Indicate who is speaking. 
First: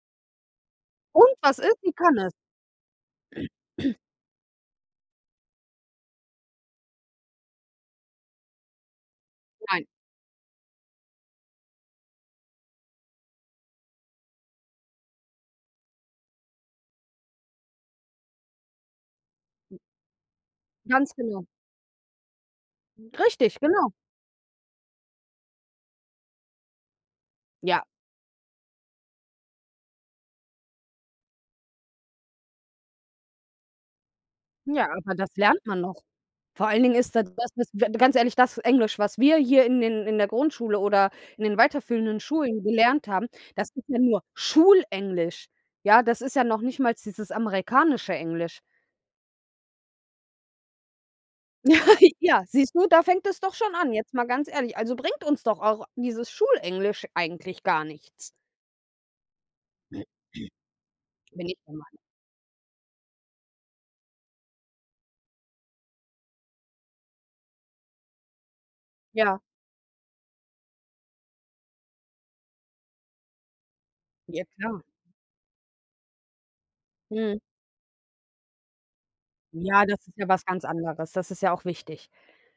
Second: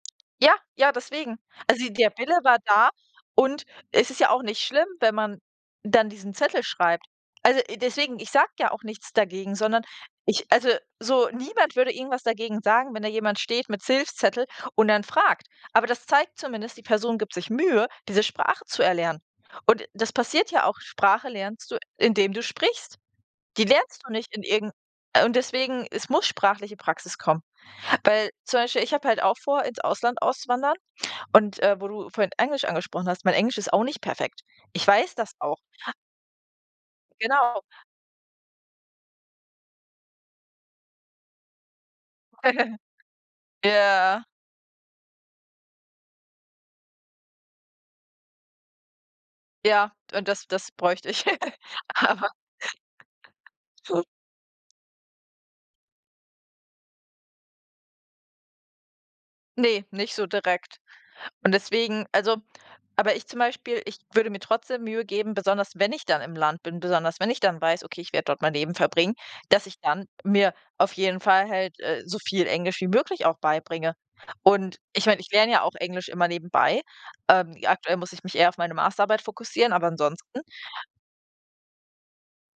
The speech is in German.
Speaker 1: Ja, ja,
Speaker 2: Und
Speaker 1: deswegen.
Speaker 2: was ist?
Speaker 1: Also
Speaker 2: Sie
Speaker 1: der
Speaker 2: kann es.
Speaker 1: Wille war da und es ist ja auch nicht schlimm, wenn man dann diesen Zettel schreibt. Also, äh, deswegen, ich sage ja auch nichts dagegen, sondern
Speaker 2: Nein.
Speaker 1: ich, äh also so niemand würde irgendwas dagegen sagen, wenn da jemand steht mit Hilfszettel und dann fragt. Aber das zeigt zumindest, die Person gibt sich Mühe, diese Sprache zu erlernen. Und das passiert ja auch.
Speaker 2: Ganz
Speaker 1: Sprache
Speaker 2: genau.
Speaker 1: lernst du, indem du sprichst.
Speaker 2: Richtig,
Speaker 1: Die
Speaker 2: genau.
Speaker 1: lernst du nicht in irgend und deswegen, es muss sprachliche Praxis kommen.
Speaker 2: Ja.
Speaker 1: Weil zum Beispiel, ich habe halt auch vor, ins Ausland auszuwandern. Und, äh, wo du vorhin Englisch angesprochen hast, mein Englisch ist auch nicht perfekt.
Speaker 2: N
Speaker 1: Ich
Speaker 2: Ja,
Speaker 1: weiß
Speaker 2: aber
Speaker 1: das
Speaker 2: das
Speaker 1: auch.
Speaker 2: lernt man noch. Vor allen Dingen ist da das
Speaker 1: Genau.
Speaker 2: ist d ganz ehrlich, das Englisch, was wir hier in in in der Grundschule oder in den weiterführenden Schulen gelernt haben, das ist ja nur
Speaker 1: Ja.
Speaker 2: Schulenglisch. Ja, das ist ja noch nicht mal dieses amerikanische Englisch.
Speaker 1: Ja, und das das bräuchte ich aber
Speaker 2: Ja, siehst du, da fängt es doch schon an, jetzt mal ganz ehrlich. Also bringt uns doch auch dieses Schulenglisch eigentlich gar nichts.
Speaker 1: Ne, nicht so direkt. Und
Speaker 2: [unintelligible]
Speaker 1: deswegen also aber ich zum Beispiel, ich würde mir trotzdem Mühe geben, besonders wenn ich dann im Land bin. Besonders wenn ich dann weiß: „Okay, werde dort mein Leben verbringen.“
Speaker 2: Ja.
Speaker 1: Dass ich dann mir auf jeden Fall halt, äh, so viel Englisch wie möglich auch beibringe.
Speaker 2: Ja,
Speaker 1: Und
Speaker 2: klar.
Speaker 1: ich meine, ich lerne ja auch Englisch immer nebenbei.
Speaker 2: Mhm.
Speaker 1: Ähm. Aktuell muss ich mich eher auf meine Masterarbeit fokussieren,
Speaker 2: Ja,
Speaker 1: aber
Speaker 2: das ist ja
Speaker 1: ansonsten
Speaker 2: was ganz anderes. Das ist ja auch wichtig.